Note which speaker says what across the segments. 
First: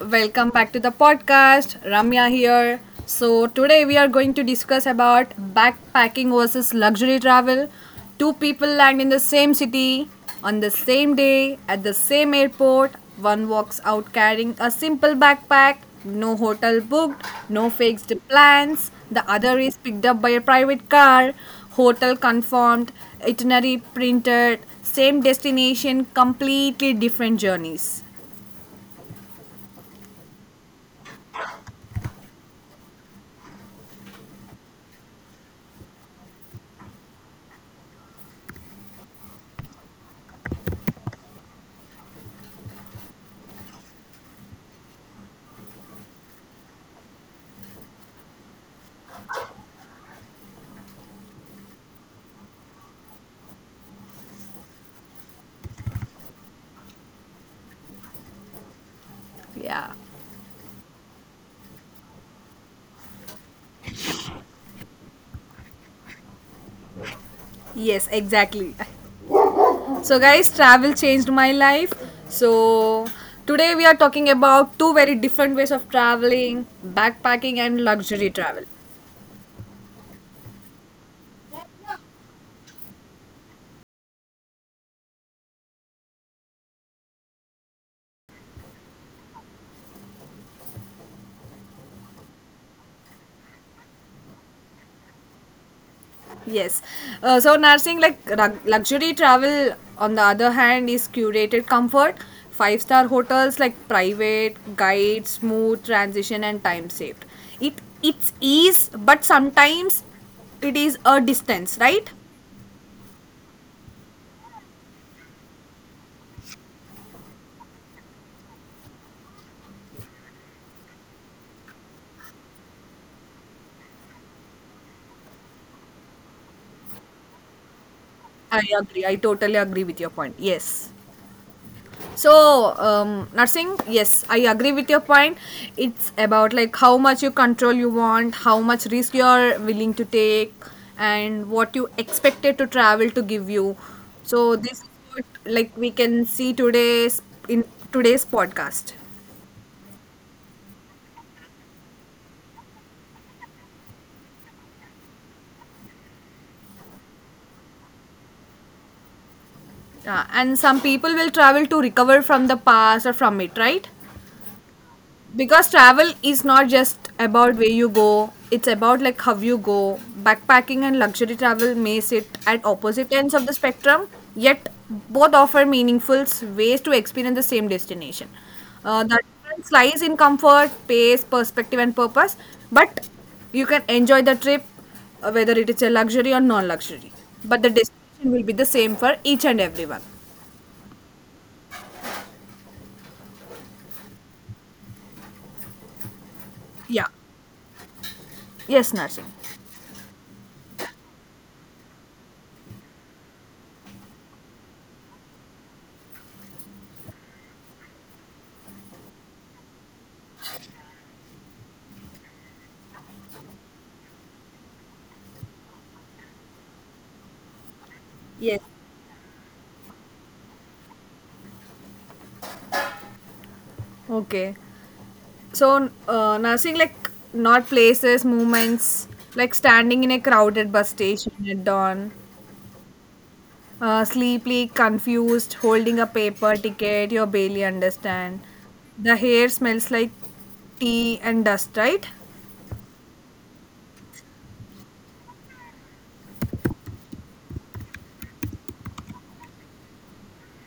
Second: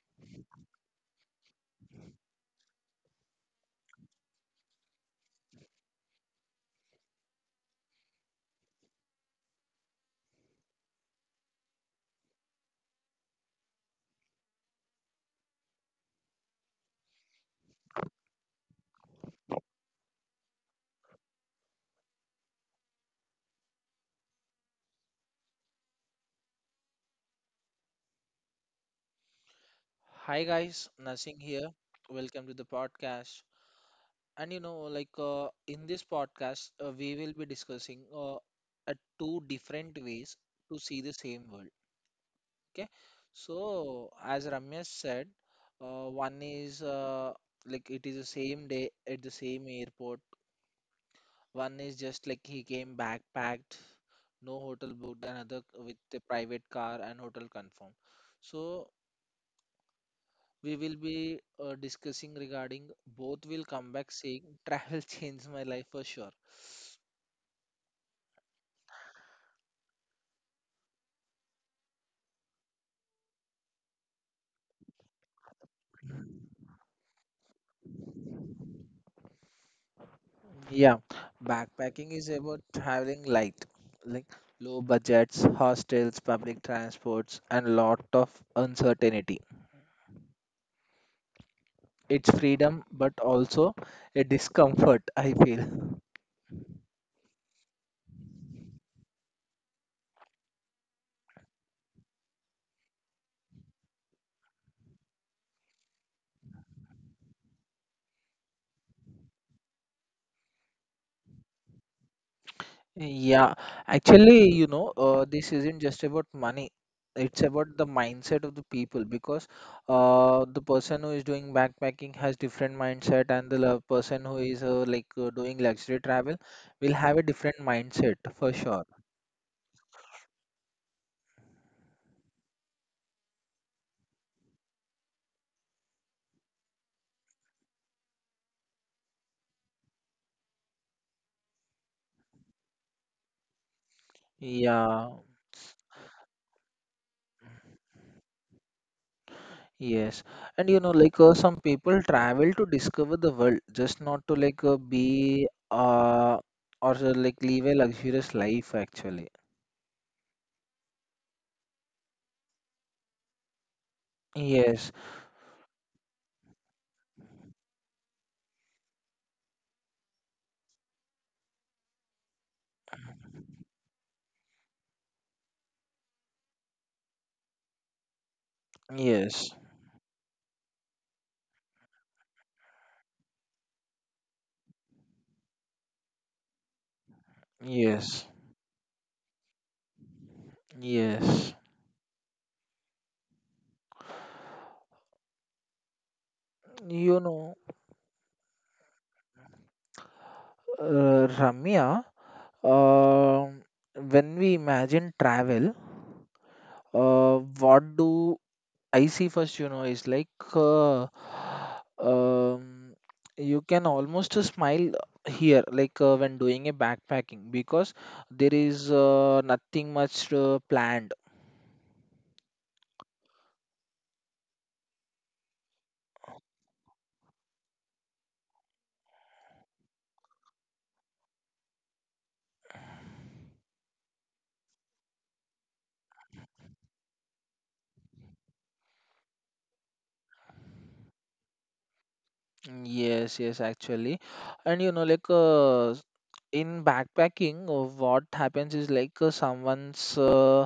Speaker 1: welcome back to the podcast. Ramya here. So today we are going to discuss about backpacking versus luxury travel. Two people land in the same city on the same day at the same airport. One walks out carrying a simple backpack, no hotel booked, no fixed plans. The other is picked up by a private car, hotel confirmed, itinerary printed, same destination, completely different journeys.
Speaker 2: Hi guys, Nursing here. Welcome to the podcast. And you know, like In this podcast, we will be discussing two different ways to see the same world. Okay. So as Ramesh said, one is like it is the same day at the same airport. One is just like he came backpacked, no hotel booked, another with a private car and hotel confirmed. So
Speaker 1: Yeah.
Speaker 2: we will be discussing regarding both will come back saying travel changed my life for sure.
Speaker 1: Yes, exactly. So, guys, travel changed my life. So, today we are talking about two very different ways of traveling backpacking and luxury travel.
Speaker 2: Yeah, backpacking is about traveling light, like low budgets, hostels, public transports, and lot of uncertainty. It's freedom, but also a discomfort, I feel.
Speaker 1: Yes. So, nursing like luxury travel, on the other hand, is curated comfort, five-star hotels like private, guide, smooth transition, and time saved. It's ease, but sometimes it is a distance, right?
Speaker 2: Yeah, actually, this isn't just about money. It's about the mindset of the people because the person who is doing backpacking has different mindset, and the person who is doing luxury travel will have a different mindset for
Speaker 1: I
Speaker 2: sure.
Speaker 1: agree. I totally agree with your point. Yes. So, Narsingh, yes, I agree with your point. It's about like how much you control you want, how much risk you are willing to take, and what you expected to travel to give you. So, this is
Speaker 2: Yeah,
Speaker 1: what like we can see today's in today's podcast.
Speaker 2: yes. And you know, like Some people travel to discover the world, just not to like be or like live a luxurious life actually.
Speaker 1: Yeah, and some people will travel to recover from the past or from it, right?
Speaker 2: Yes,
Speaker 1: Because travel is not just about where you go, it's about like how you go. Backpacking and luxury travel may sit at opposite ends of the spectrum, yet both offer meaningful ways to experience the same destination. The
Speaker 2: yes,
Speaker 1: difference lies in comfort, pace, perspective and purpose, but you can enjoy the trip, whether it is a luxury or non-luxury, but the
Speaker 2: yes.
Speaker 1: destination will be the same for each and everyone.
Speaker 2: Yes,
Speaker 1: Yeah.
Speaker 2: you know,
Speaker 1: Yes, nursing.
Speaker 2: Ramya, um when we imagine travel, what do I see first, is um, you can almost smile here, when doing a backpacking, because there
Speaker 1: Yes.
Speaker 2: is nothing much planned.
Speaker 1: Okay. So, nursing like not places, movements, like standing in a crowded bus station at dawn, sleepily confused, holding a paper ticket you barely understand. The hair smells like tea and dust, right?
Speaker 2: Yes, yes, actually. And you know, like In backpacking, what happens is someone's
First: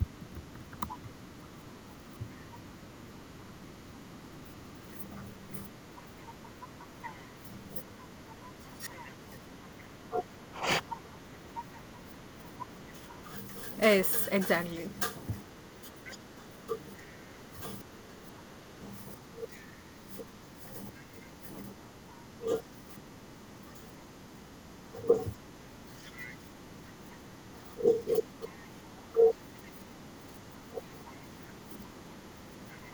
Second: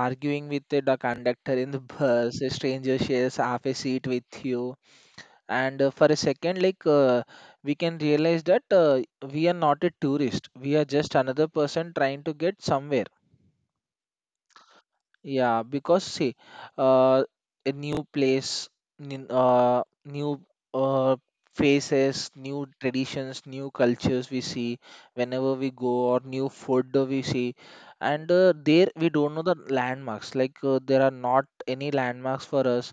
Speaker 2: arguing with the conductor in the bus, a stranger shares half a seat with you, and for a second, we can realize that we are not a tourist, we are just another person trying to get somewhere.
Speaker 1: Yes, exactly.
Speaker 2: Yeah, because see, uh, a new place, new uh, faces, new traditions, new cultures we see whenever we go, or new food we see, and there we don't know the landmarks. There are not any landmarks for us.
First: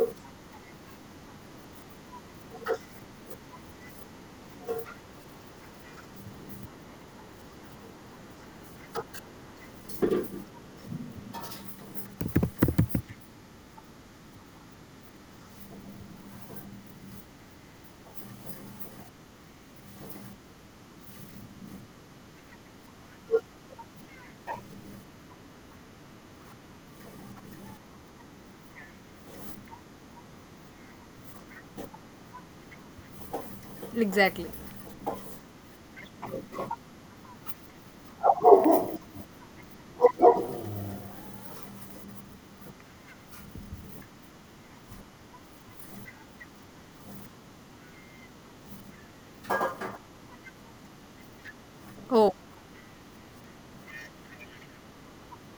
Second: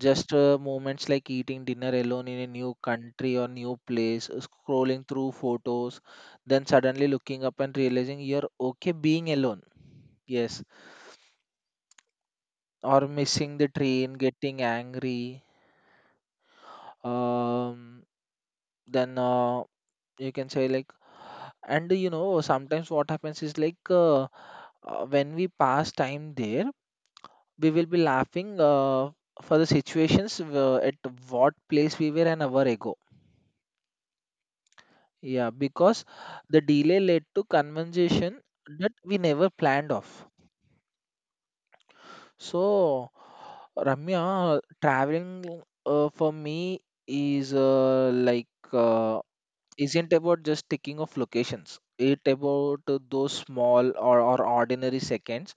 Speaker 2: Just moments like eating dinner alone in a new country or new place, scrolling through photos, then suddenly looking up and realizing you're okay being alone. Yes, or missing the train, getting angry. Um, then You can say like, sometimes what happens is when we pass time there, we will be laughing for the situations at what place we were an hour ago.
Speaker 1: Exactly.
Speaker 2: Yeah, because the delay led to conversation that we never planned of. So, Ramya, traveling for me is isn't about just ticking off locations. It
Speaker 1: Oh,
Speaker 2: about those small or ordinary seconds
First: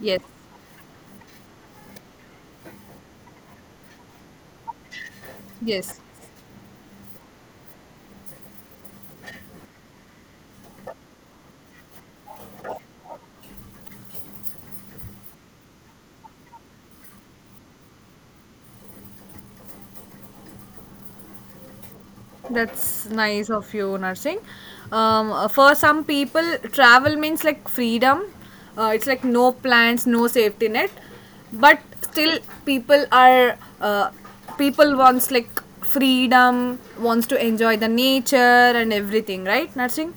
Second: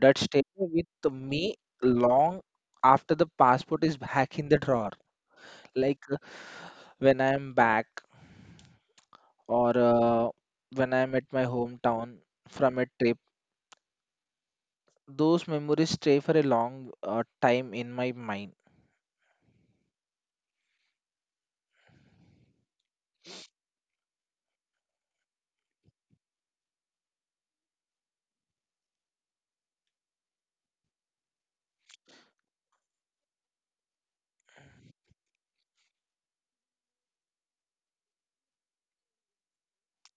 Speaker 2: that
Speaker 1: yes,
Speaker 2: stay with me long after the passport is back in the drawer. Like
Speaker 1: yes.
Speaker 2: uh, when I am back, or when I'm at my hometown from a trip, those memories stay for a long time in my mind.
Speaker 1: That's nice of you, nursing. For some people, travel means like freedom. It's like no plans, no safety net. But still, people are uh, people wants like freedom, wants to enjoy the nature and everything, right, nursing?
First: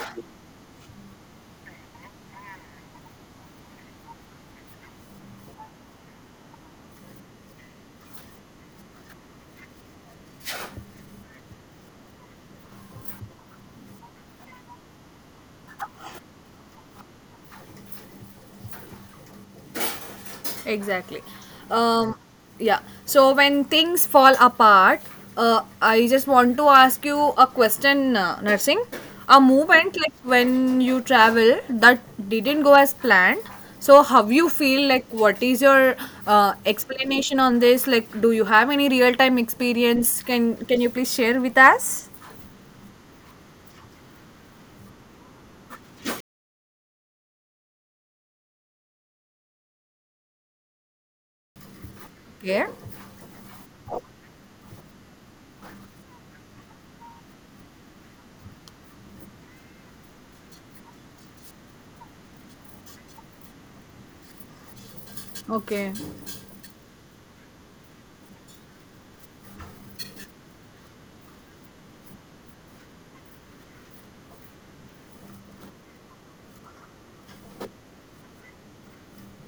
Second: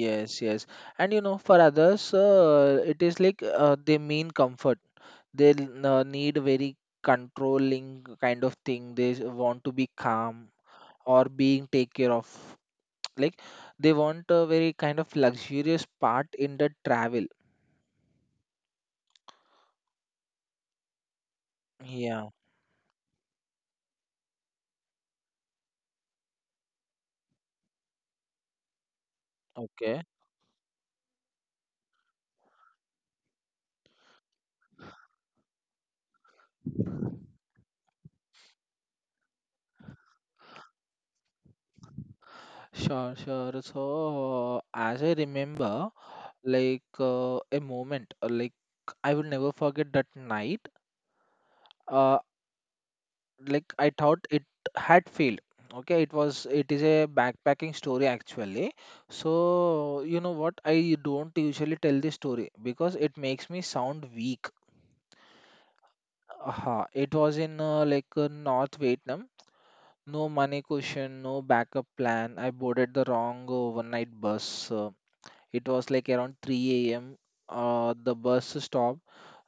Speaker 2: Yes, yes. For others, it is they mean comfort. They need very controlling kind of thing. They want to be calm or being take care of. Like they want a very kind of luxurious part in the travel.
Speaker 1: Exactly. Um,
Speaker 2: Yeah.
Speaker 1: yeah. So when things fall apart, I just want to ask you a question, Nursing. A moment
Speaker 2: Okay.
Speaker 1: like when you travel that didn't go as planned. So how you feel, like what is your explanation on this? Like, do you have any real time experience? Can you please share with us?
Speaker 2: Sure, sure. So, as I remember, a moment, I will never forget that night. Uh,
Speaker 1: Yeah.
Speaker 2: I thought it had failed. Okay, it is a backpacking story actually. So you know what? I don't usually tell this story because it makes me sound weak.
Speaker 1: Okay.
Speaker 2: Aha, it was in North Vietnam. No money cushion, no backup plan. I boarded the wrong overnight bus. It was like around 3 a.m. The bus stopped.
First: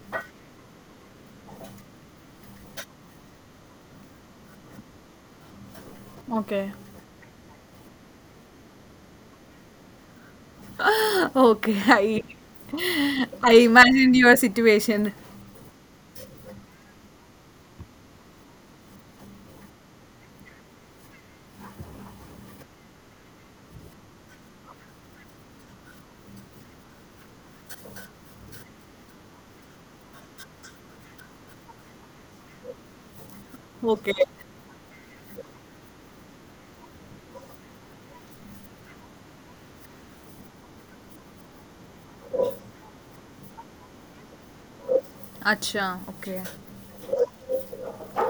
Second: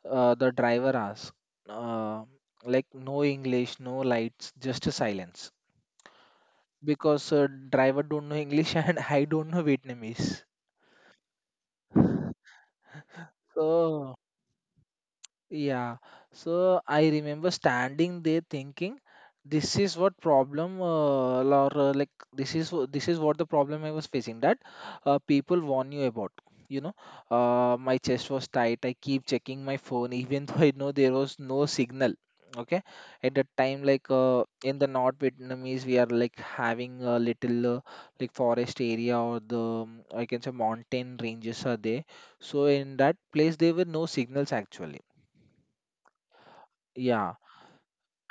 Speaker 2: The driver asked, uh, no English, no lights, just a silence.
Speaker 1: Okay.
Speaker 2: Because driver don't know English and I don't know Vietnamese.
Speaker 1: Okay. I I
Speaker 2: So
Speaker 1: imagined your situation.
Speaker 2: yeah, so I remember standing there thinking, this is what problem uh, or uh, like this is this is what the problem I was facing, that people warn you about. You know, my chest was tight. I keep checking my phone even though I know there was no signal. Okay, at that time,
Speaker 1: Okay.
Speaker 2: in the North Vietnamese, we are like having a little forest area or the I can say mountain ranges are there. So in that place, there were no signals actually.
Speaker 1: Acha, okay.
Speaker 2: Yeah,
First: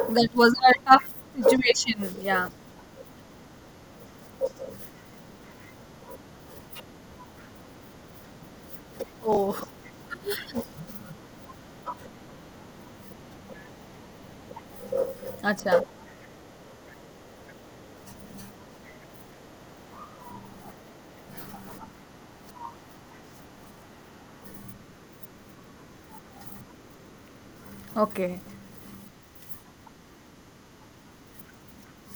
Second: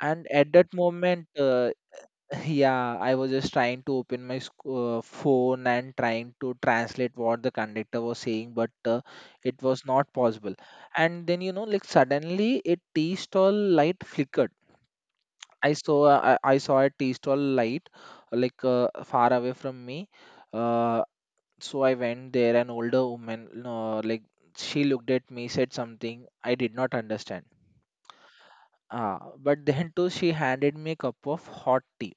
Speaker 2: and at
Speaker 1: was
Speaker 2: that
Speaker 1: a tough
Speaker 2: moment,
Speaker 1: situation. Yeah.
Speaker 2: yeah, I was just trying to open my phone and trying to translate what the conductor was saying, but
Speaker 1: Oh,
Speaker 2: it was not possible. And then you know, suddenly a tea stall light flickered. I
Speaker 1: acha.
Speaker 2: saw I saw a tea stall light far away from me. Uh, so I went there. An older woman, she looked at me, said something I did not understand.
Speaker 1: Okay.
Speaker 2: Ah, but then too, she handed me a cup of hot tea.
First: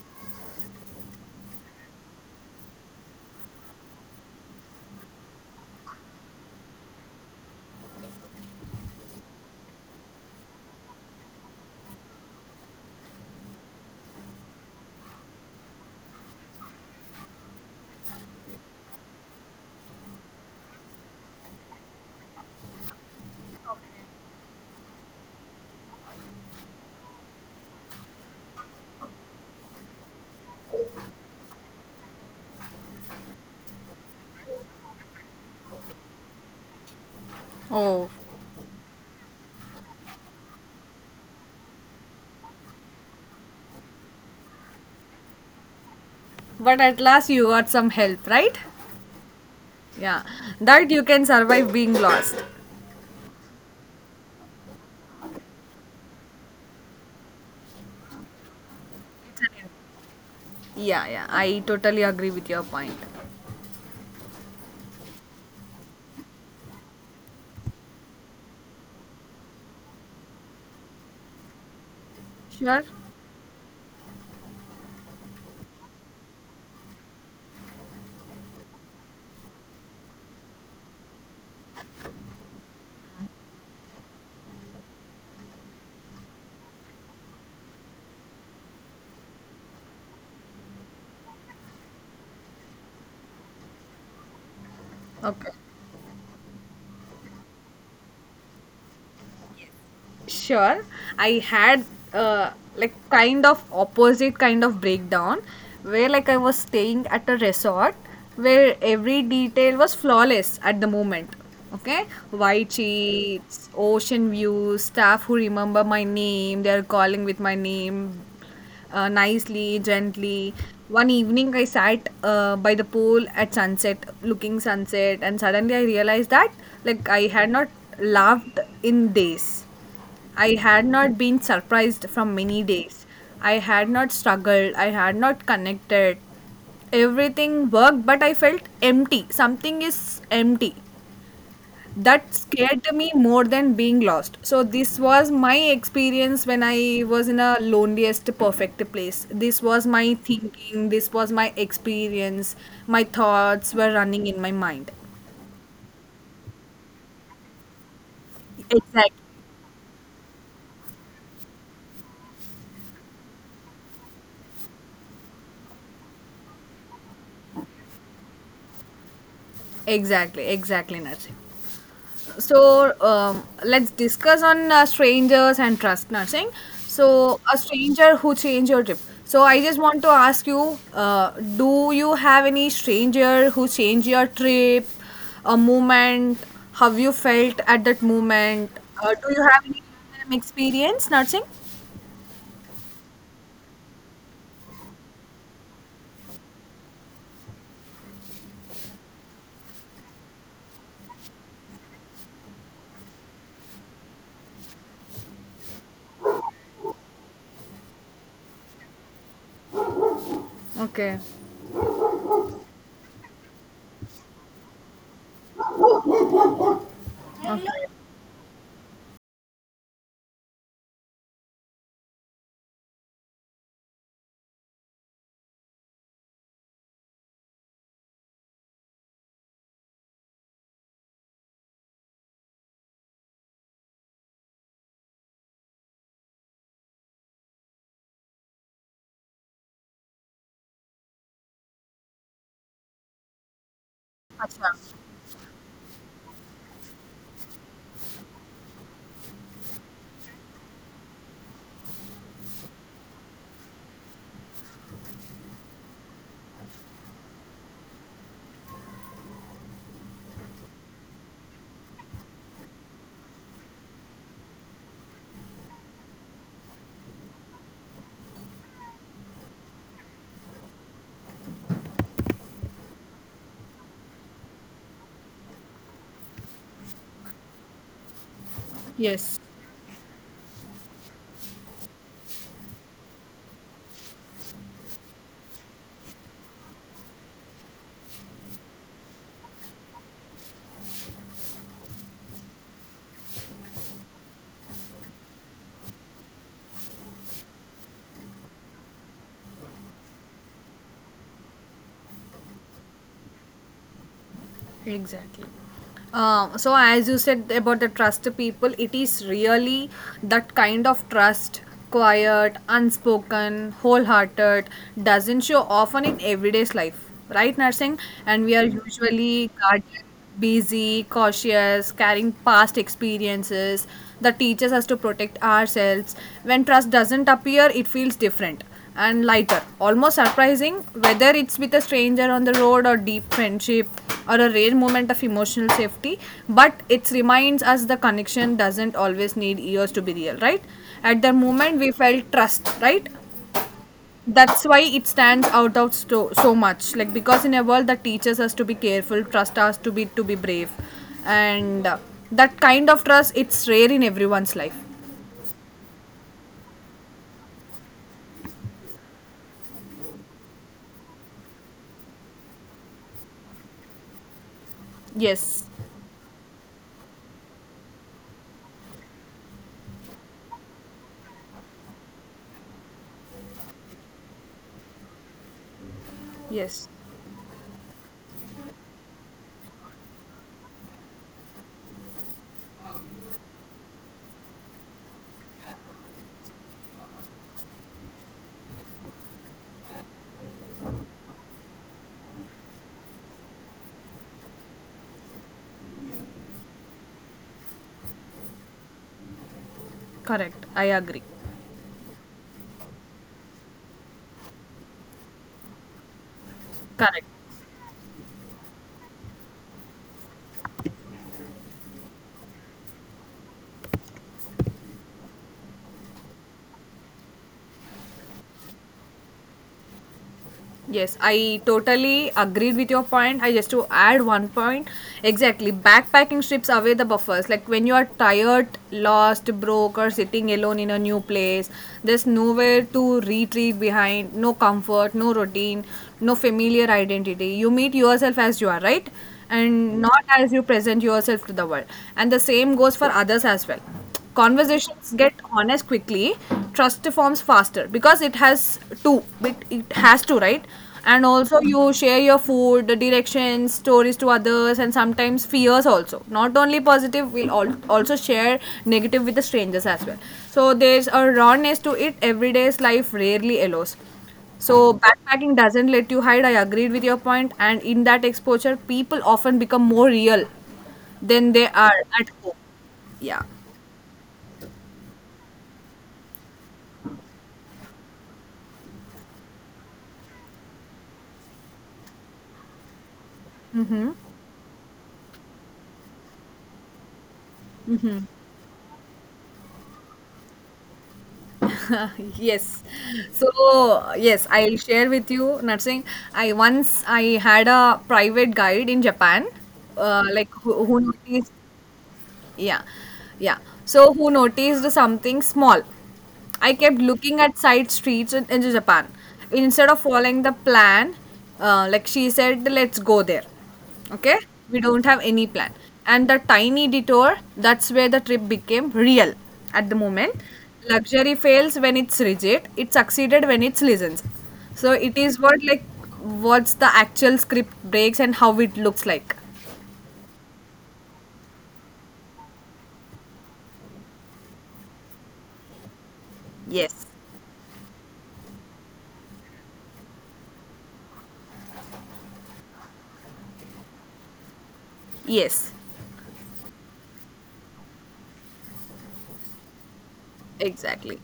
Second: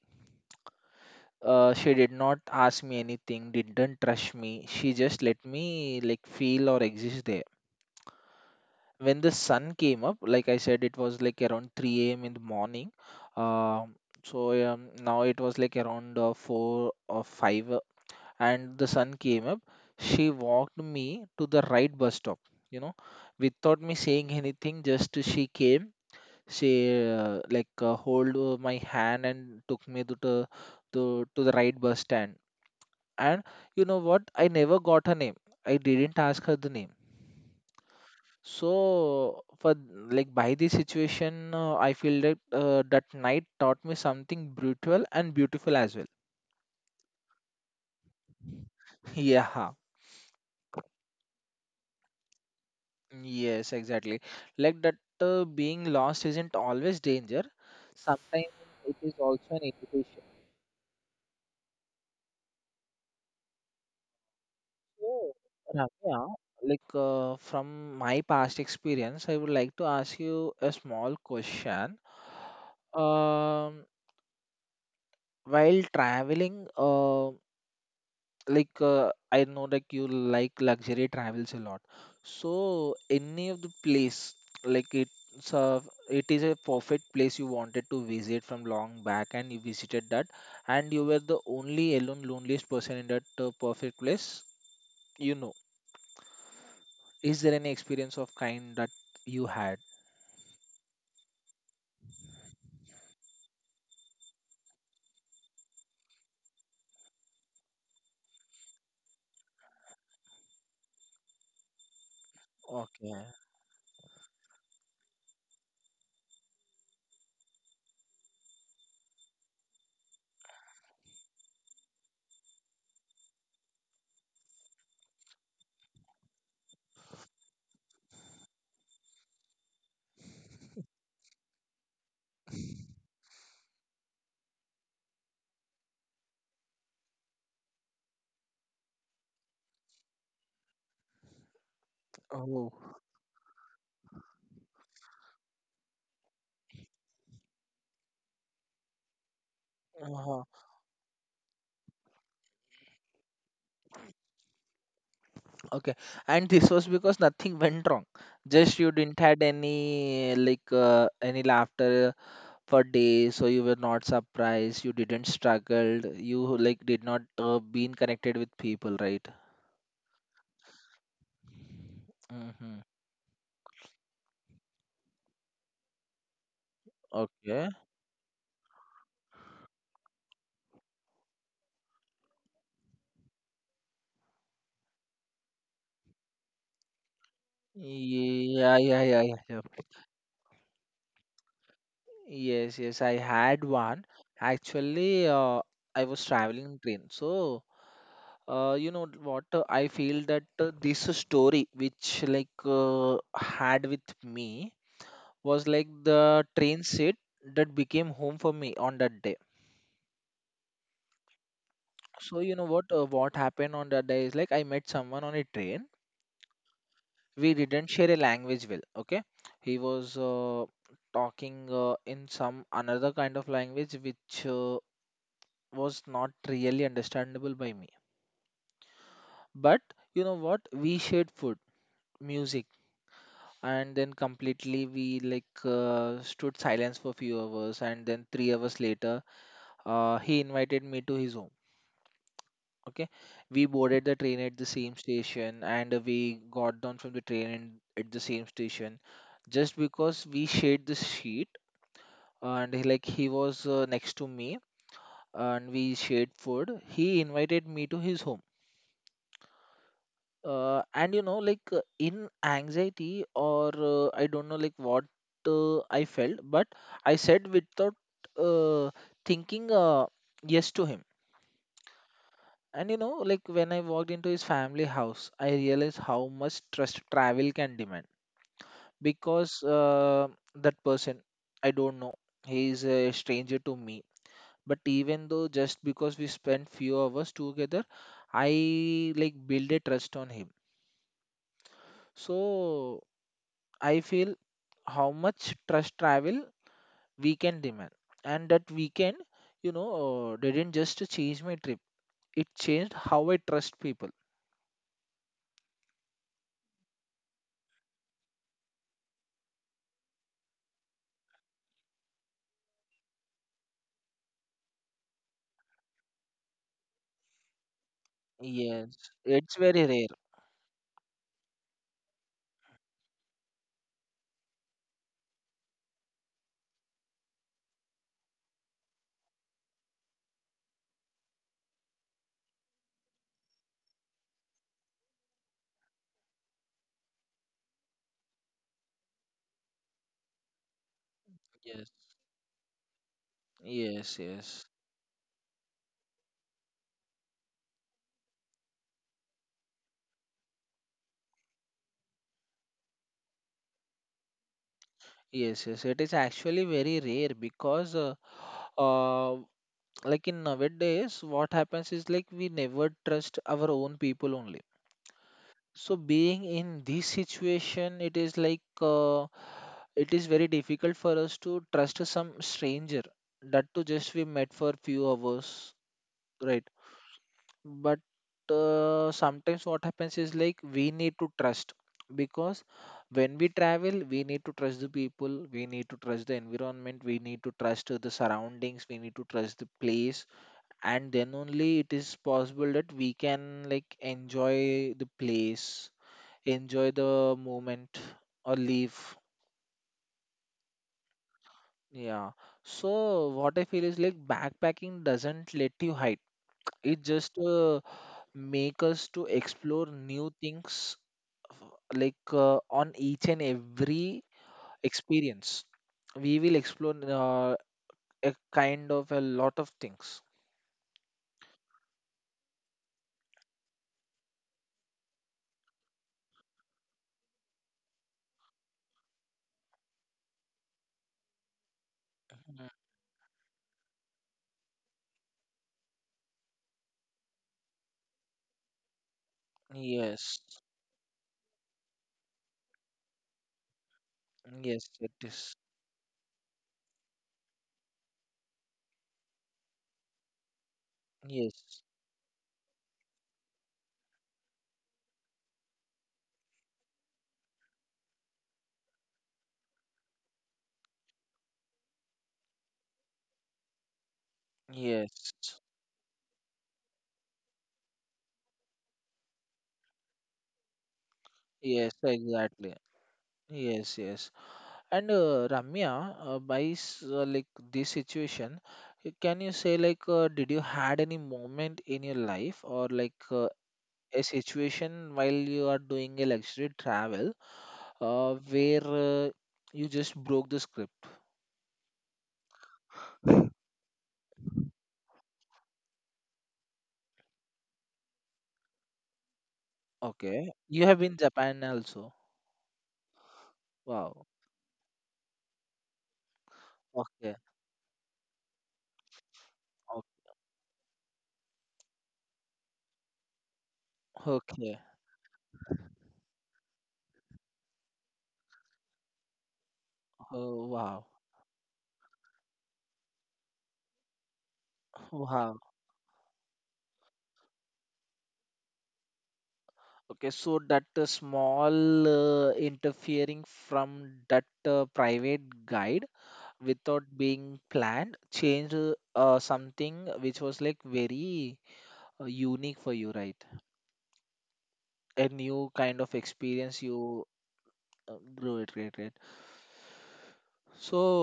Speaker 2: She did not ask me anything, didn't rush me. She just let me like feel or exist there. When the sun came up, like I said, it was like around 3 a.m. in the morning. Um, Now it was like around 4 or 5, and the sun came up. She walked me to the right bus stop, you know, without me saying anything. Just she came, she like hold my hand and took me to the to the right bus stand. And you know what, I never got her name. I didn't ask her the name.
Speaker 1: Oh,
Speaker 2: So for, by this situation, I feel that that night taught me something brutal and beautiful as well.
Speaker 1: but at last you got some help, right?
Speaker 2: Yeah,
Speaker 1: Yeah. That you can survive being lost.
Speaker 2: yes, exactly. Like that, being lost isn't always danger, sometimes it is also an invitation.
Speaker 1: Yeah, yeah. I totally agree with your point.
Speaker 2: So, Ramya, from my past experience, I would like to ask you a small question.
Speaker 1: Sure.
Speaker 2: Um, while traveling, I know that you like luxury travels a lot. So, any of the place, like it's a, it is a perfect place you wanted to visit from long back, and you visited that, and you were the only alone, loneliest person in that perfect place. You
Speaker 1: Okay.
Speaker 2: know. Is there any experience of kind that you had?
Speaker 1: Sure, I had uh, like kind of opposite kind of breakdown where like I was staying at a resort where every detail was flawless at the moment. Okay. White
Speaker 2: Okay.
Speaker 1: sheets, ocean views, staff who remember my name, they are calling with my name nicely, gently. One evening, I sat by the pool at sunset, looking sunset, and suddenly I realized that, like, I had not laughed in days. I had not been surprised from many days. I had not struggled. I had not connected. Everything worked, but I felt empty. Something is empty that
Speaker 2: Oh.
Speaker 1: scared me more than being lost. So this was my experience when I was in a loneliest perfect place. This was my
Speaker 2: uh
Speaker 1: thinking, this was my experience. My thoughts were running in my mind.
Speaker 2: Okay. And this was because nothing went wrong. Just you
Speaker 1: Exactly.
Speaker 2: didn't had any any laughter for days, so you were not surprised. You didn't struggled. You like did not been connected with people, right?
Speaker 1: Exactly, exactly, Narsi.
Speaker 2: Mm-hmm.
Speaker 1: So let's discuss on strangers and trust, nursing. So a
Speaker 2: Okay.
Speaker 1: stranger who changed your trip. So I just want to ask you, do you have any stranger who changed your trip, a moment? How you felt at that moment?
Speaker 2: Yeah, yeah, yeah,
Speaker 1: Do you
Speaker 2: yeah.
Speaker 1: have
Speaker 2: yeah.
Speaker 1: any experience, nursing?
Speaker 2: Yes, yes, I had one. Actually, I was traveling in train. So, you know what? I feel that this story, which had with me, was like the train seat that became home for me on that day.
Speaker 1: Okay.
Speaker 2: So, you know what? What happened on that day is like I met someone on a train. We didn't share a language well. Okay, he was talking in some another kind of language which. Was not really understandable by me. But you know what? We shared food, music, and then completely we stood silence for few hours, and then 3 hours later, he invited me to his home. Okay, we boarded the train at
Speaker 1: Acha.
Speaker 2: the same station, and we got down from the train in, at the same station just because we shared the seat, and he was next to me, and we shared food. He invited me to his home. And you know, in anxiety or I don't know like what I felt, but I said without uh, thinking, yes to him. And you know, like when I walked into his family house, I realized how much trust travel can demand.
Speaker 1: Yes.
Speaker 2: Because that person, I don't know, he is a stranger to me, but even though, just because we spent few hours together, I like build a trust on him. So I feel how much trust travel we can demand. And that weekend, you know, didn't just change my trip, it changed how I trust people.
Speaker 1: Exactly. So as you said about the trust people, it is really that kind of trust, quiet, unspoken, wholehearted, doesn't show often in everyday's life, right, nursing? And we are
Speaker 2: Yes,
Speaker 1: usually
Speaker 2: it's very
Speaker 1: guarded,
Speaker 2: rare.
Speaker 1: busy, cautious, carrying past experiences that teaches us to protect ourselves. When trust doesn't appear, it feels different and lighter, almost surprising, whether it's with a stranger on the road or deep friendship or a rare moment of emotional safety, but it reminds us the connection doesn't always need years to be real, right? At the moment,
Speaker 2: Yes,
Speaker 1: we felt trust, right?
Speaker 2: yes,
Speaker 1: That's
Speaker 2: yes,
Speaker 1: why it stands out of so much. Like because in a world that teaches us to be careful, trust us to be brave, and that kind of trust, it's rare in everyone's life.
Speaker 2: yes. It is actually very rare because, uh, in nowadays, what happens is like we never trust our own people only.
Speaker 1: Yes,
Speaker 2: So being in this situation, it is it is very difficult for us to trust some stranger that to just we met for few hours, right?
Speaker 1: yes,
Speaker 2: But sometimes what happens is like we need to trust because when we travel, we need to trust the people, we need to trust the environment, we need to trust the surroundings, we need to trust the place, and then only it is possible that we can like enjoy the place, enjoy the moment or leave.
Speaker 1: correct. I agree.
Speaker 2: Yeah, so what I feel is like backpacking doesn't let you hide, it
Speaker 1: Correct.
Speaker 2: just make us to explore new things, uh, on each and every experience we will explore a kind of a lot of things.
Speaker 1: Yes, I totally agreed with your point. I just to add one point. Exactly, backpacking strips away the buffers. Like when you are tired, lost, broke, or sitting alone in a new place, there's
Speaker 2: Mhm.
Speaker 1: nowhere to retreat behind, no comfort, no routine, no familiar identity. You meet yourself as you are, right? And not
Speaker 2: Yes,
Speaker 1: as you present yourself to the world. And the same goes for others as well.
Speaker 2: yes
Speaker 1: Conversations
Speaker 2: it
Speaker 1: get
Speaker 2: is.
Speaker 1: honest quickly, trust forms faster because it has to, right. And also you
Speaker 2: Yes.
Speaker 1: share your food, the directions, stories to others, and sometimes fears also. Not only positive, we'll also share negative with the strangers as well. So there's a rawness to it everyday's life rarely allows. So
Speaker 2: Yes.
Speaker 1: backpacking doesn't let you hide. I agreed with your point, and in that exposure people often become more real than they are
Speaker 2: Yes,
Speaker 1: at home.
Speaker 2: exactly.
Speaker 1: Yeah.
Speaker 2: Yes, yes. And Ramya, like this situation, can you say like did you had any moment in your life or like a situation while you are doing a luxury travel where you just broke the script?
Speaker 1: Yes. So yes, I'll share with you, nursing. I once I had a private guide in Japan, like
Speaker 2: Okay, you
Speaker 1: who
Speaker 2: have been
Speaker 1: noticed.
Speaker 2: Japan also.
Speaker 1: Yeah, yeah. So
Speaker 2: Wow.
Speaker 1: who noticed something small? I kept
Speaker 2: Okay.
Speaker 1: looking at side streets in Japan. Instead of
Speaker 2: o-
Speaker 1: following the plan, like she said, let's go there. Okay, we
Speaker 2: Okay.
Speaker 1: don't have any plan. And the tiny detour, that's where the trip became real. At the moment,
Speaker 2: Oh, wow.
Speaker 1: luxury fails when it's rigid. It succeeded when it listens. So it is what
Speaker 2: Wow.
Speaker 1: like what's the actual script breaks and how it looks like.
Speaker 2: Okay, so that small interfering from that private guide
Speaker 1: Yes.
Speaker 2: without being planned changed something which was like very unique for you, right? A new
Speaker 1: Yes.
Speaker 2: kind of experience you grew it, right, right. So
Speaker 1: Exactly.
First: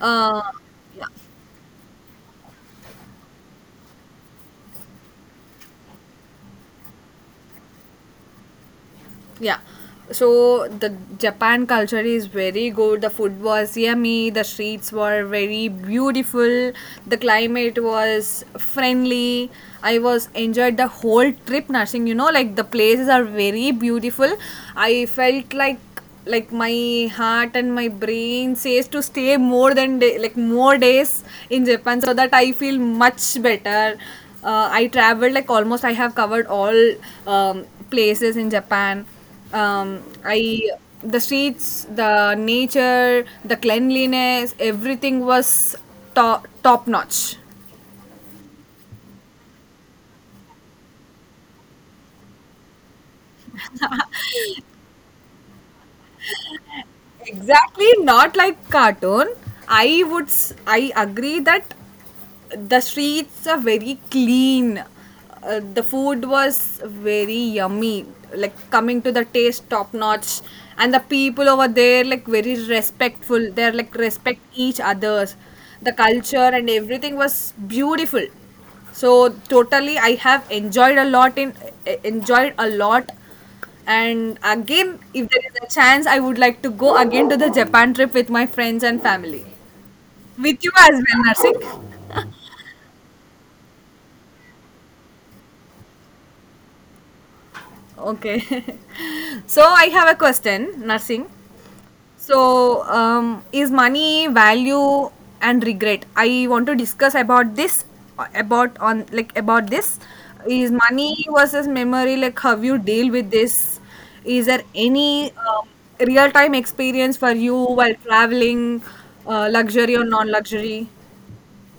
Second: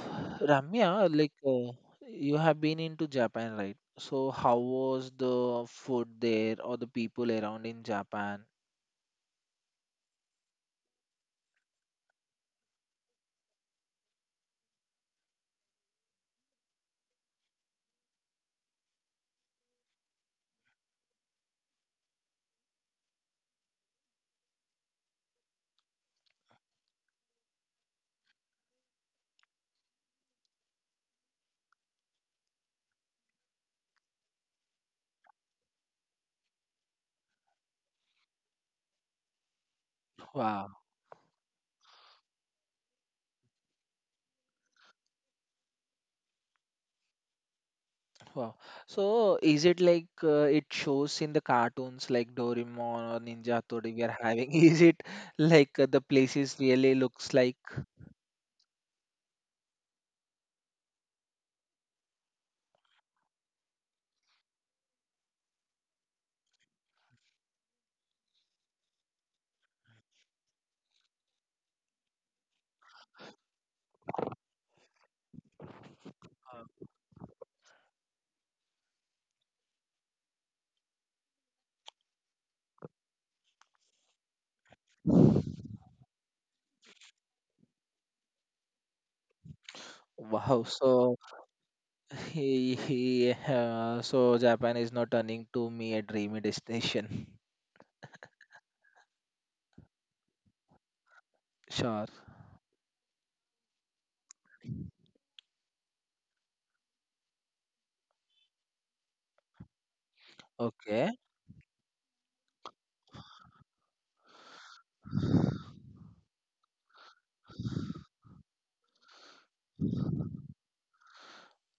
Speaker 1: Uh,
Speaker 2: Ramya,
Speaker 1: yeah,
Speaker 2: you have been into Japan, right? So how was the food there or the people around in Japan?
Speaker 1: yeah. So the Japan culture is very good. The food was yummy. The streets were very beautiful. The climate was friendly. I was enjoyed the whole trip, Nursing. You know, like the places are very beautiful. I felt like my heart and my brain says to stay more than day, like more days in Japan so that I feel much better. I traveled like almost I have covered all places in Japan. I
Speaker 2: Wow.
Speaker 1: The streets, the nature, the cleanliness, everything was top notch.
Speaker 2: Wow. So is it like it shows in the cartoons like Doraemon or Ninja Hattori we are having? Is it the places really looks like?
Speaker 1: Exactly not like cartoon. I would I agree that the streets are very clean, the food was very yummy. Like coming to the taste, top notch. And the people over there, like very respectful, they're like respect each others. The culture and everything was beautiful. So totally I have enjoyed a lot in enjoyed a lot. And again, if there is a chance, I would like to go again to the Japan trip with my friends and family. With
Speaker 2: Wow.
Speaker 1: you as
Speaker 2: So
Speaker 1: well, Narsik.
Speaker 2: he so Japan is not turning to me a dreamy destination.
Speaker 1: Okay. So I have a question, nursing.
Speaker 2: Sure.
Speaker 1: So, is money value and regret? I want to discuss about this, about on like about this. Is
Speaker 2: Okay.
Speaker 1: money versus memory, like how you deal with this? Is there any real time experience for you while traveling, luxury or non luxury?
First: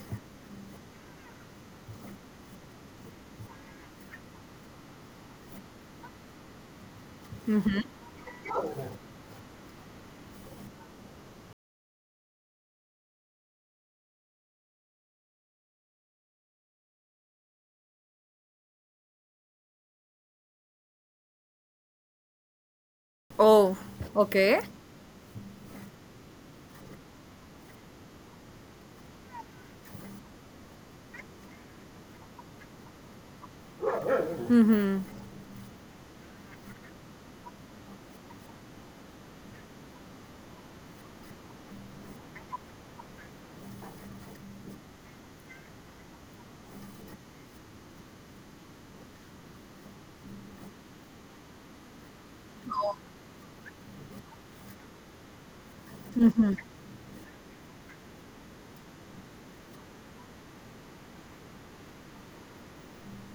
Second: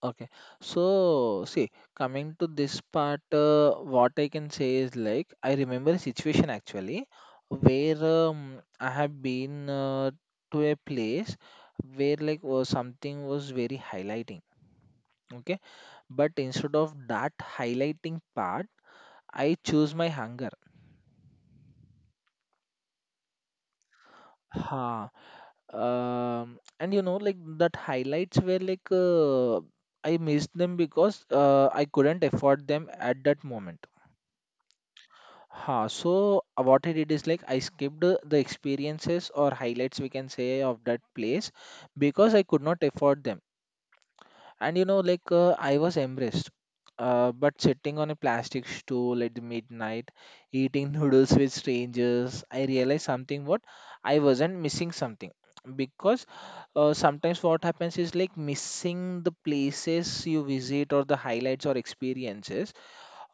Speaker 2: Okay. So see, coming to this part, what I can say is like, I remember a situation actually where I have been to a place where something was very highlighting. Okay. But instead of that highlighting part, I choose my hunger.
Speaker 1: Oh, okay,
Speaker 2: Ha. And you know, like that highlights were like I missed them because I couldn't afford them at that moment. Huh, so what I did is like I skipped the experiences or highlights we can say of that place because I could not afford them. And you know, like I was embarrassed, but sitting on a plastic stool at the midnight, eating noodles with strangers, I realized something, what, I wasn't missing something because sometimes what happens is like missing the places you visit or the highlights or experiences,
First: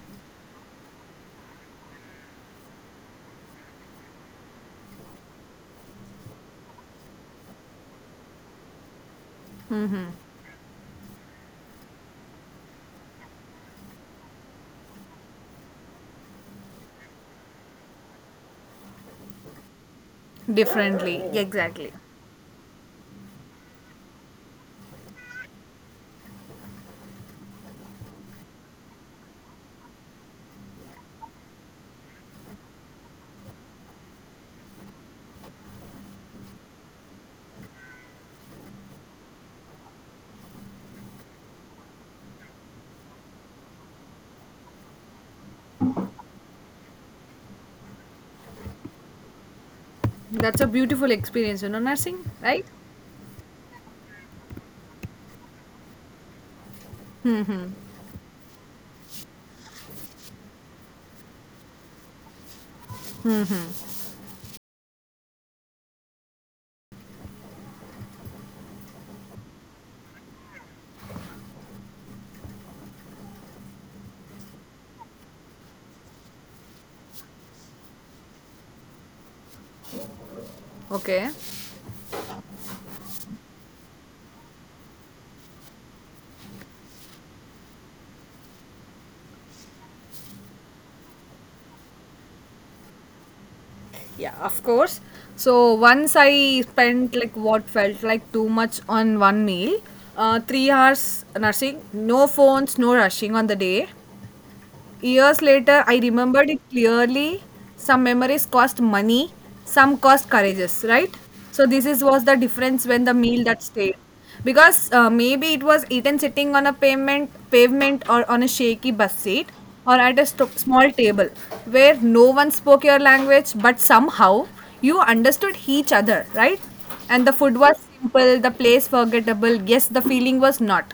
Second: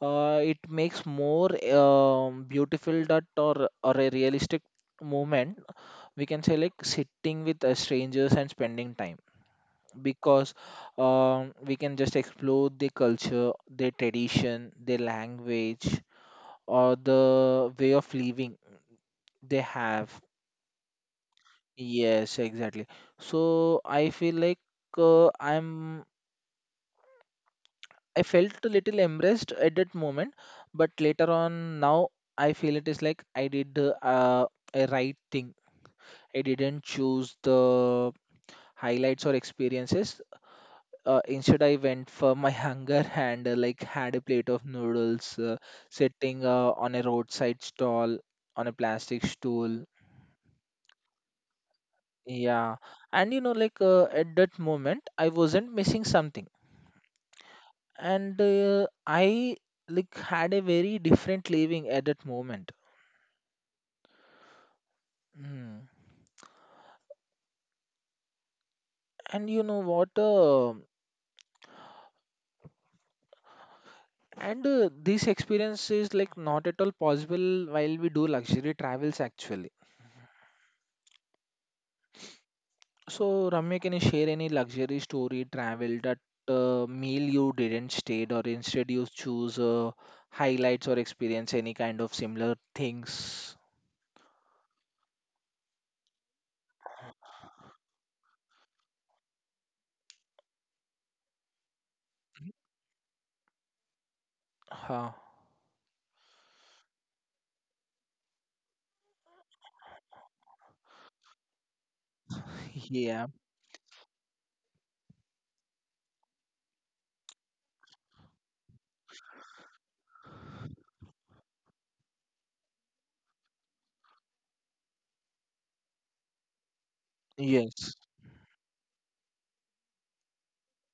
Speaker 2: it makes more beautiful that or a realistic moment, we can say, like sitting with strangers and spending time because we can just explore the culture, their tradition, their language or the way of living they have.
Speaker 1: differently, exactly.
Speaker 2: Yes, exactly. So I feel like uh, i'm I felt a little embarrassed at that moment, but later on, now I feel it is like I did the a right thing. I didn't choose the highlights or experiences. Instead, I went for my hunger and like had a plate of noodles, sitting on a roadside stall on a plastic stool.
Speaker 1: That's a beautiful experience, you know, nursing, right?
Speaker 2: Yeah, and you know, like at that moment, I wasn't missing something,
Speaker 1: Hmm.
Speaker 2: and I like had a very different living at that moment.
Speaker 1: Hmm.
Speaker 2: Mm. And you know what? And this experience is like not at all possible while we do luxury travels actually.
Speaker 1: Okay.
Speaker 2: So Ramya, can you share any luxury story travel that meal you didn't stayed or instead you choose highlights or experience any kind of similar things?
Speaker 1: Yeah, of course. So once I spent like what felt like too much on one meal, 3 hours nursing, no phones, no rushing on the day.
Speaker 2: Huh.
Speaker 1: Years later, I remembered it clearly. Some memories cost money, some cost courageous, right? So this is was the difference when the
Speaker 2: Yeah.
Speaker 1: meal that stayed, because maybe it was eaten sitting on a pavement or on a shaky bus seat or at a small table where no one spoke your language, but somehow you understood each other, right? And the food was
Speaker 2: Yes.
Speaker 1: simple, the place forgettable. Yes, the feeling was not.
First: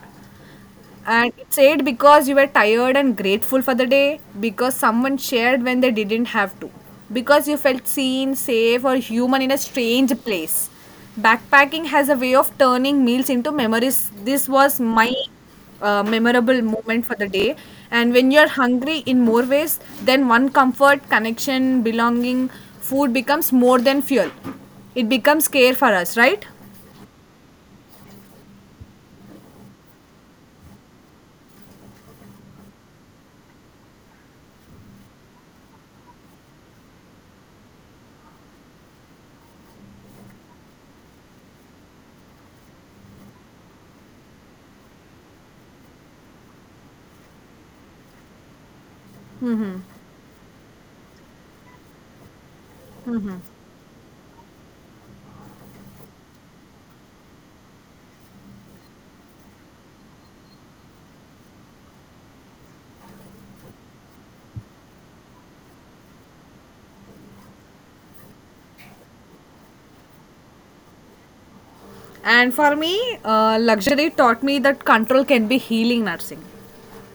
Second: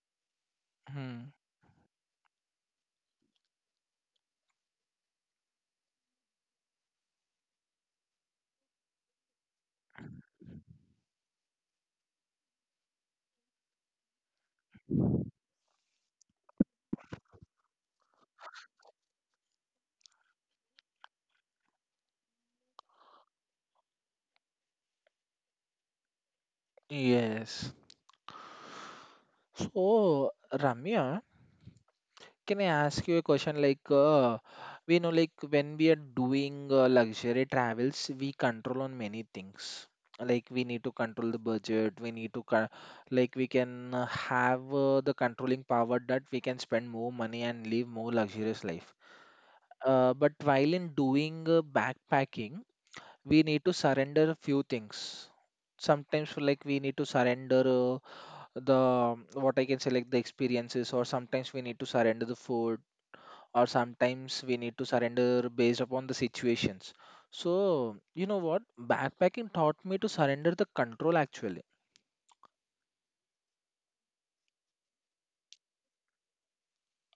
Speaker 2: Hmm.
Speaker 1: And it's ate because you were tired and grateful for the day, because someone shared when they didn't have to, because you felt seen, safe, or human in a strange place. Backpacking has a way of turning meals into memories. This was my memorable moment for the day. And when you're hungry in more ways, then one comfort, connection, belonging, food becomes more than fuel. It becomes care for us, right?
Speaker 2: Yes. So Ramya, can I ask you a question? Like, we know, like, when we are doing luxury travels, we control on many things. Like, we need to control the budget. We need to, like, we can have the controlling power that we can spend more money and live more luxurious life. But while in doing backpacking, we need to surrender a few things sometimes. For like we need to surrender uh, the, what I can say, like the experiences, or sometimes we need to surrender the food, or sometimes we need to surrender based upon the situations. So you know what, backpacking taught me to surrender the control actually.
Speaker 1: And for me, luxury taught me that control can be healing, nursing.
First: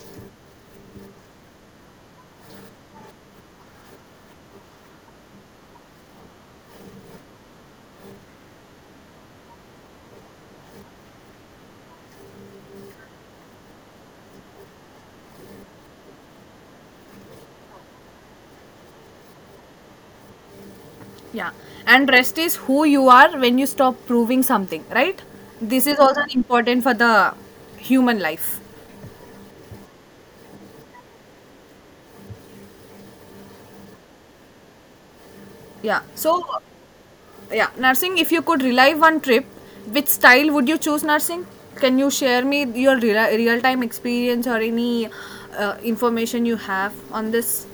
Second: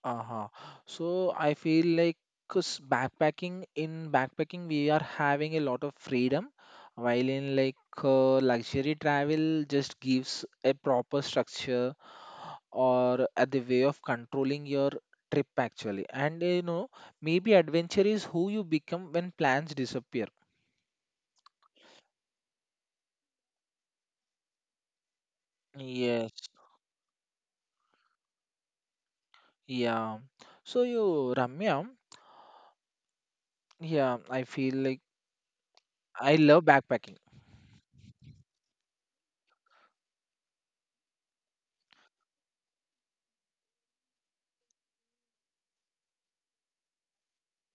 Speaker 2: Uh-huh. So I feel like, 'cause backpacking, in backpacking we are having a lot of freedom, while in like luxury travel just gives a proper structure or at the way of controlling your trip actually. And you know, maybe adventure is who you become when plans disappear.
Speaker 1: Yeah. And rest is who you are when you stop proving something, right? This is also
Speaker 2: Yes.
Speaker 1: important for the human life.
Speaker 2: Yeah. So you, Ramya, yeah, I feel like
Speaker 1: Yeah.
Speaker 2: I
Speaker 1: So,
Speaker 2: love backpacking.
Speaker 1: yeah, nursing, if you could relive one trip, which style would you choose, nursing? Can you share me your real time experience or any information you have on this?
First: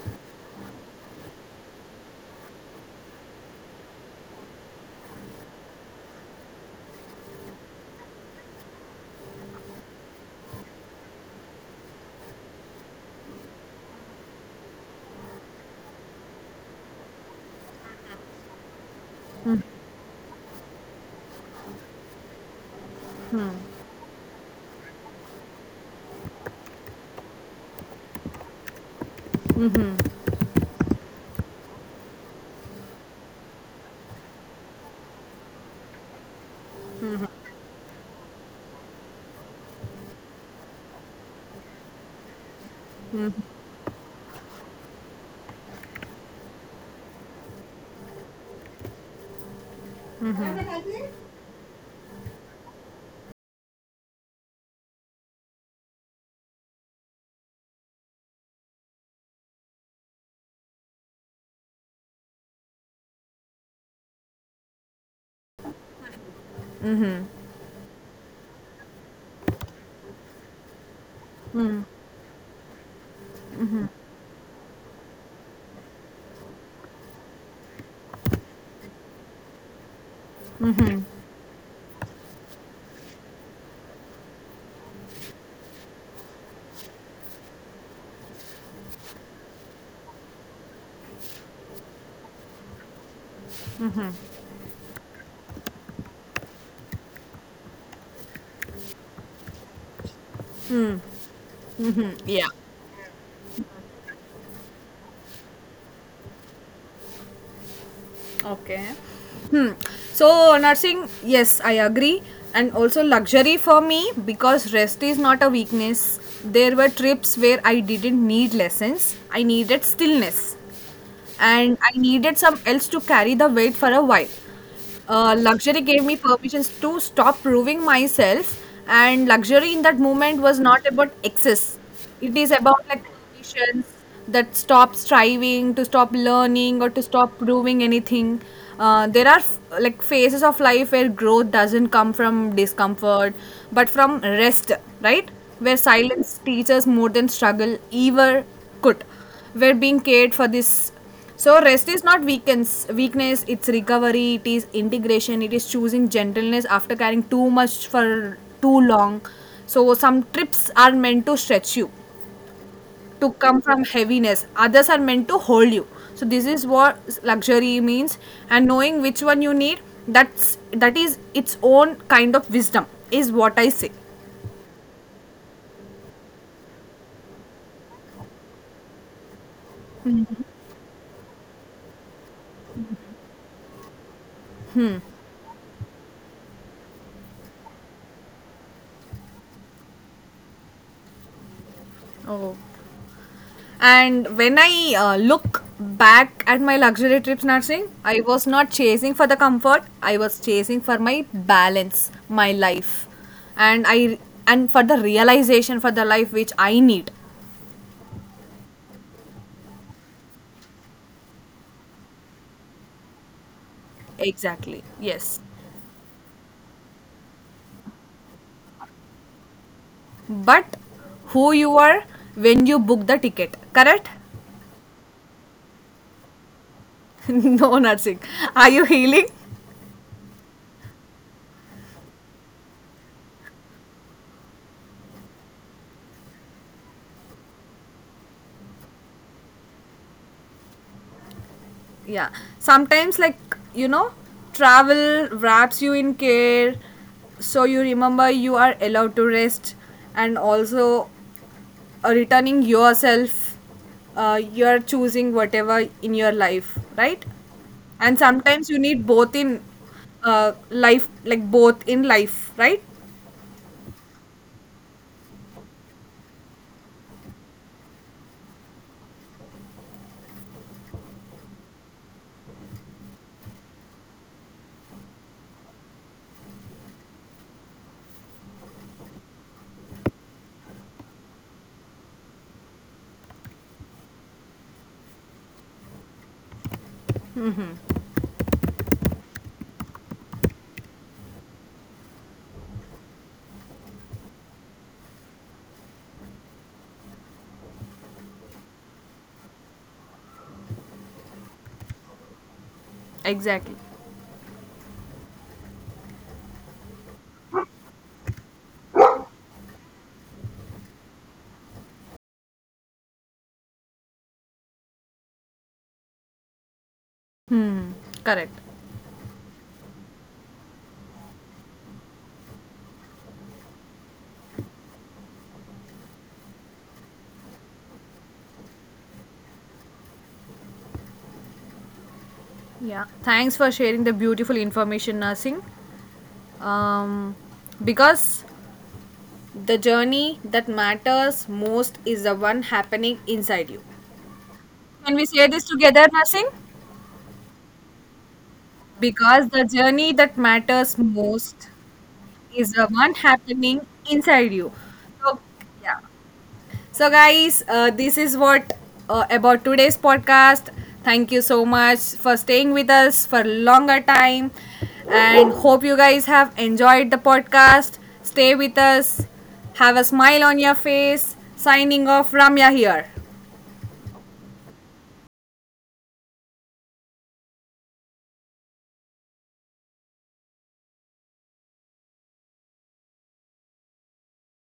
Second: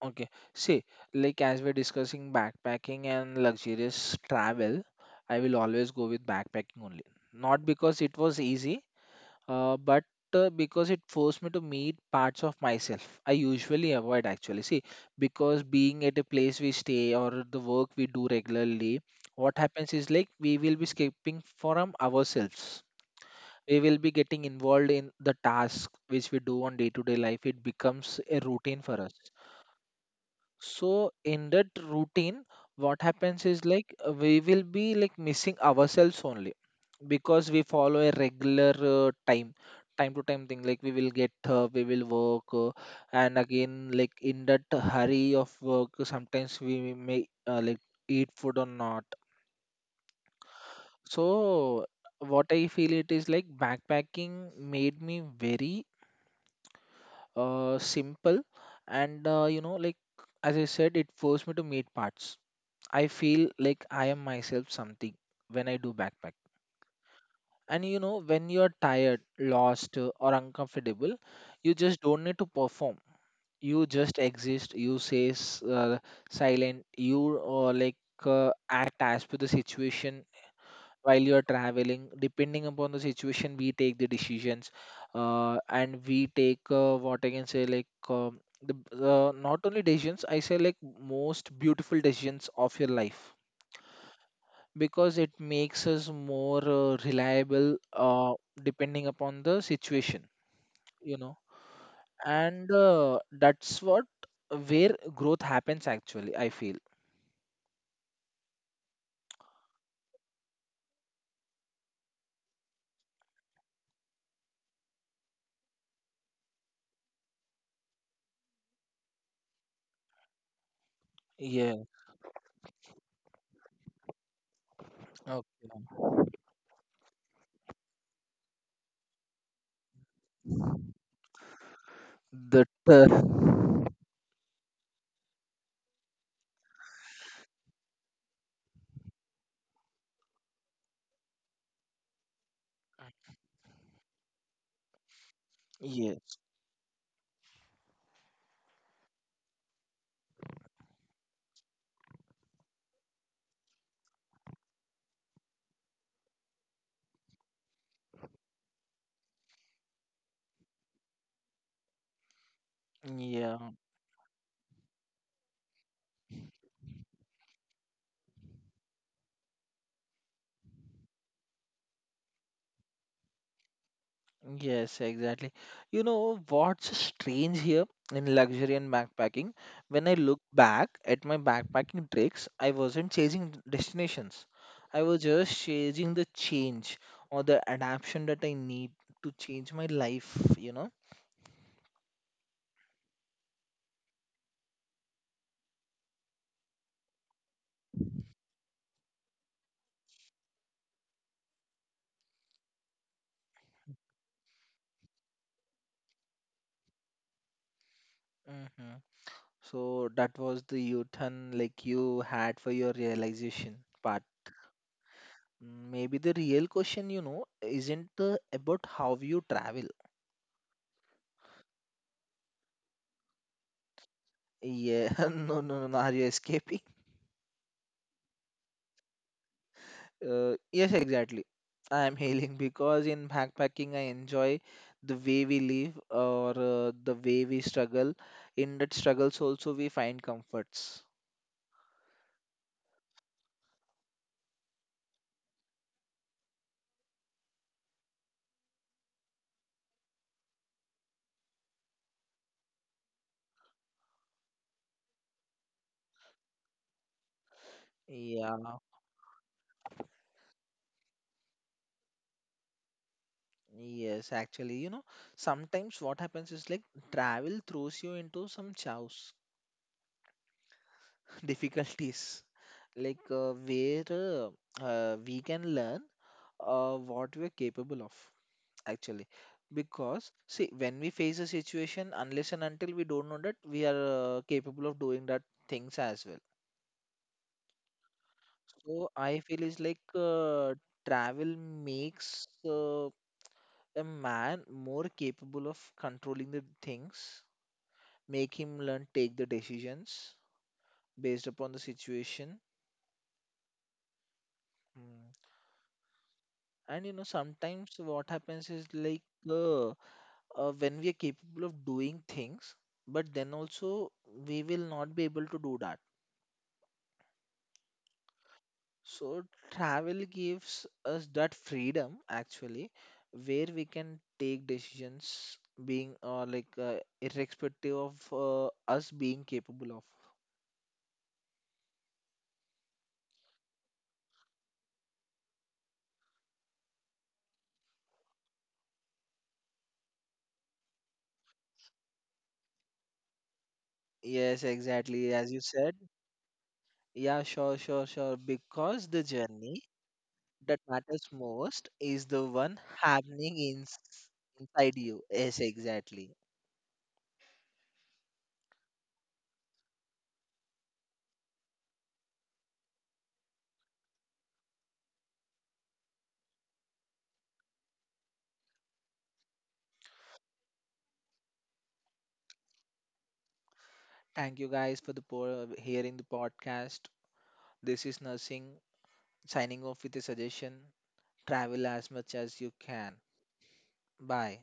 Speaker 2: Okay. See, like as we're discussing backpacking and luxurious travel, I will always go with backpacking only. Not because it was easy, but because it forced me to meet parts of myself I usually avoid actually. See, because being at a place we stay or the work we do regularly, what happens is like we will be escaping from ourselves. We will be getting involved in the task which we do on day to day life. It becomes a routine for us, so in that routine, what happens is like we will be like missing ourselves only because we follow a regular time to time thing, like we will get we will work, and again like in that hurry of work sometimes we may like eat food or not. So what I feel it is like backpacking made me very simple and you know, like as I said, it forced me to meet parts. I feel like I am myself something when I do backpack. And you know, when you're tired, lost, or uncomfortable, you just don't need to perform. You just exist. You say silent. You act as per the situation while you're traveling. Depending upon the situation, we take the decisions, and we take what I can say like. Um, the not only decisions, I say like most beautiful decisions of your life because it makes us more reliable depending upon the situation, you know.
Speaker 1: Mm, yeah.
Speaker 2: And that's what, where growth happens actually, I feel.
Speaker 1: Okay. Hmm. So nursing, yes, I agree, and also luxury for me, because rest is not a weakness. There were trips where I didn't need lessons; I needed stillness, and
Speaker 2: Yeah.
Speaker 1: I needed some else to carry the weight for a while.
Speaker 2: Okay.
Speaker 1: Luxury gave me permissions to stop proving myself, and luxury in that moment was not about excess. It is
Speaker 2: The
Speaker 1: about like permissions that stop striving, to stop learning, or to stop proving anything. There are like phases of life where growth doesn't come from discomfort, but from rest, right? Where
Speaker 2: yes.
Speaker 1: silence teaches more than struggle ever could. Where being cared for this, so rest is not weakness, it's recovery, it is integration, it is choosing gentleness after carrying too much for too long. So some trips are meant to stretch you, to come
Speaker 2: Yeah.
Speaker 1: from heaviness. Others are meant to hold you. So this is what luxury means, and knowing which one you need, that's that is its own kind of wisdom is what I say.
Speaker 2: Yes, exactly. You know what's strange here in luxury and backpacking? When I look back at my backpacking tricks, I wasn't chasing destinations. I was just chasing the change or the adaptation that I need to change my life, you know?
Speaker 1: Oh. And when I look back at my luxury trips, Narsing, I was not chasing for the comfort. I was chasing for my balance, my life, and I and for the realization for the life which I need.
Speaker 2: Hmm. So that was the youth and like you had for your realization part.
Speaker 1: Exactly. Yes.
Speaker 2: Maybe the real question, you know, isn't about how you travel.
Speaker 1: But who you are when you book the ticket, correct?
Speaker 2: Yeah, no, no, no, no. Are you escaping?
Speaker 1: No, Narsing. Are you healing?
Speaker 2: Yes, exactly. I am hailing because in backpacking I enjoy the way we live or the way we struggle. In that struggles also we find comforts.
Speaker 1: Yeah, sometimes like, you know, travel wraps you in care, so you remember you are allowed to rest. And also returning yourself, you are choosing whatever in your life, right? And
Speaker 2: Yeah,
Speaker 1: sometimes you need both in life, like both in life, right?
Speaker 2: yes, actually, you know, sometimes what happens is like travel throws you into some chaos, difficulties, where we can learn what we're capable of actually, because see, when we face a situation, unless and until we don't know that we are capable of doing that things as well. So I feel is like travel makes a man more capable of controlling the things, make him learn, take the decisions based upon the situation.
Speaker 1: Exactly.
Speaker 2: Mm. And you know, sometimes what happens is like uh, when we are capable of doing things, but then also we will not be able to do that.
Speaker 1: Hmm. Correct.
Speaker 2: So travel gives us that freedom actually, where we can take decisions being or irrespective of us being capable of.
Speaker 1: Yeah, thanks for sharing the beautiful information, nursing. um because the journey that matters most is the one happening inside you.
Speaker 2: Yes,
Speaker 1: Can we
Speaker 2: exactly
Speaker 1: say
Speaker 2: as you
Speaker 1: this
Speaker 2: said.
Speaker 1: together, Nursing?
Speaker 2: Yeah, sure, sure, sure. Because the
Speaker 1: Because the
Speaker 2: journey
Speaker 1: journey that
Speaker 2: that
Speaker 1: matters
Speaker 2: matters
Speaker 1: most
Speaker 2: most is the
Speaker 1: is
Speaker 2: one
Speaker 1: the one
Speaker 2: happening
Speaker 1: happening
Speaker 2: in,
Speaker 1: inside you.
Speaker 2: inside you.
Speaker 1: So,
Speaker 2: Yes,
Speaker 1: yeah.
Speaker 2: exactly.
Speaker 1: So, guys, this is what about today's podcast. Thank you so much for staying with us for longer time, and hope you guys have enjoyed the podcast. Stay with us. Have a smile on your face. Signing off, Ramya here.
Speaker 2: Thank you guys for the hearing the podcast. This is Nursing signing off with a suggestion. Travel as much as you can. Bye.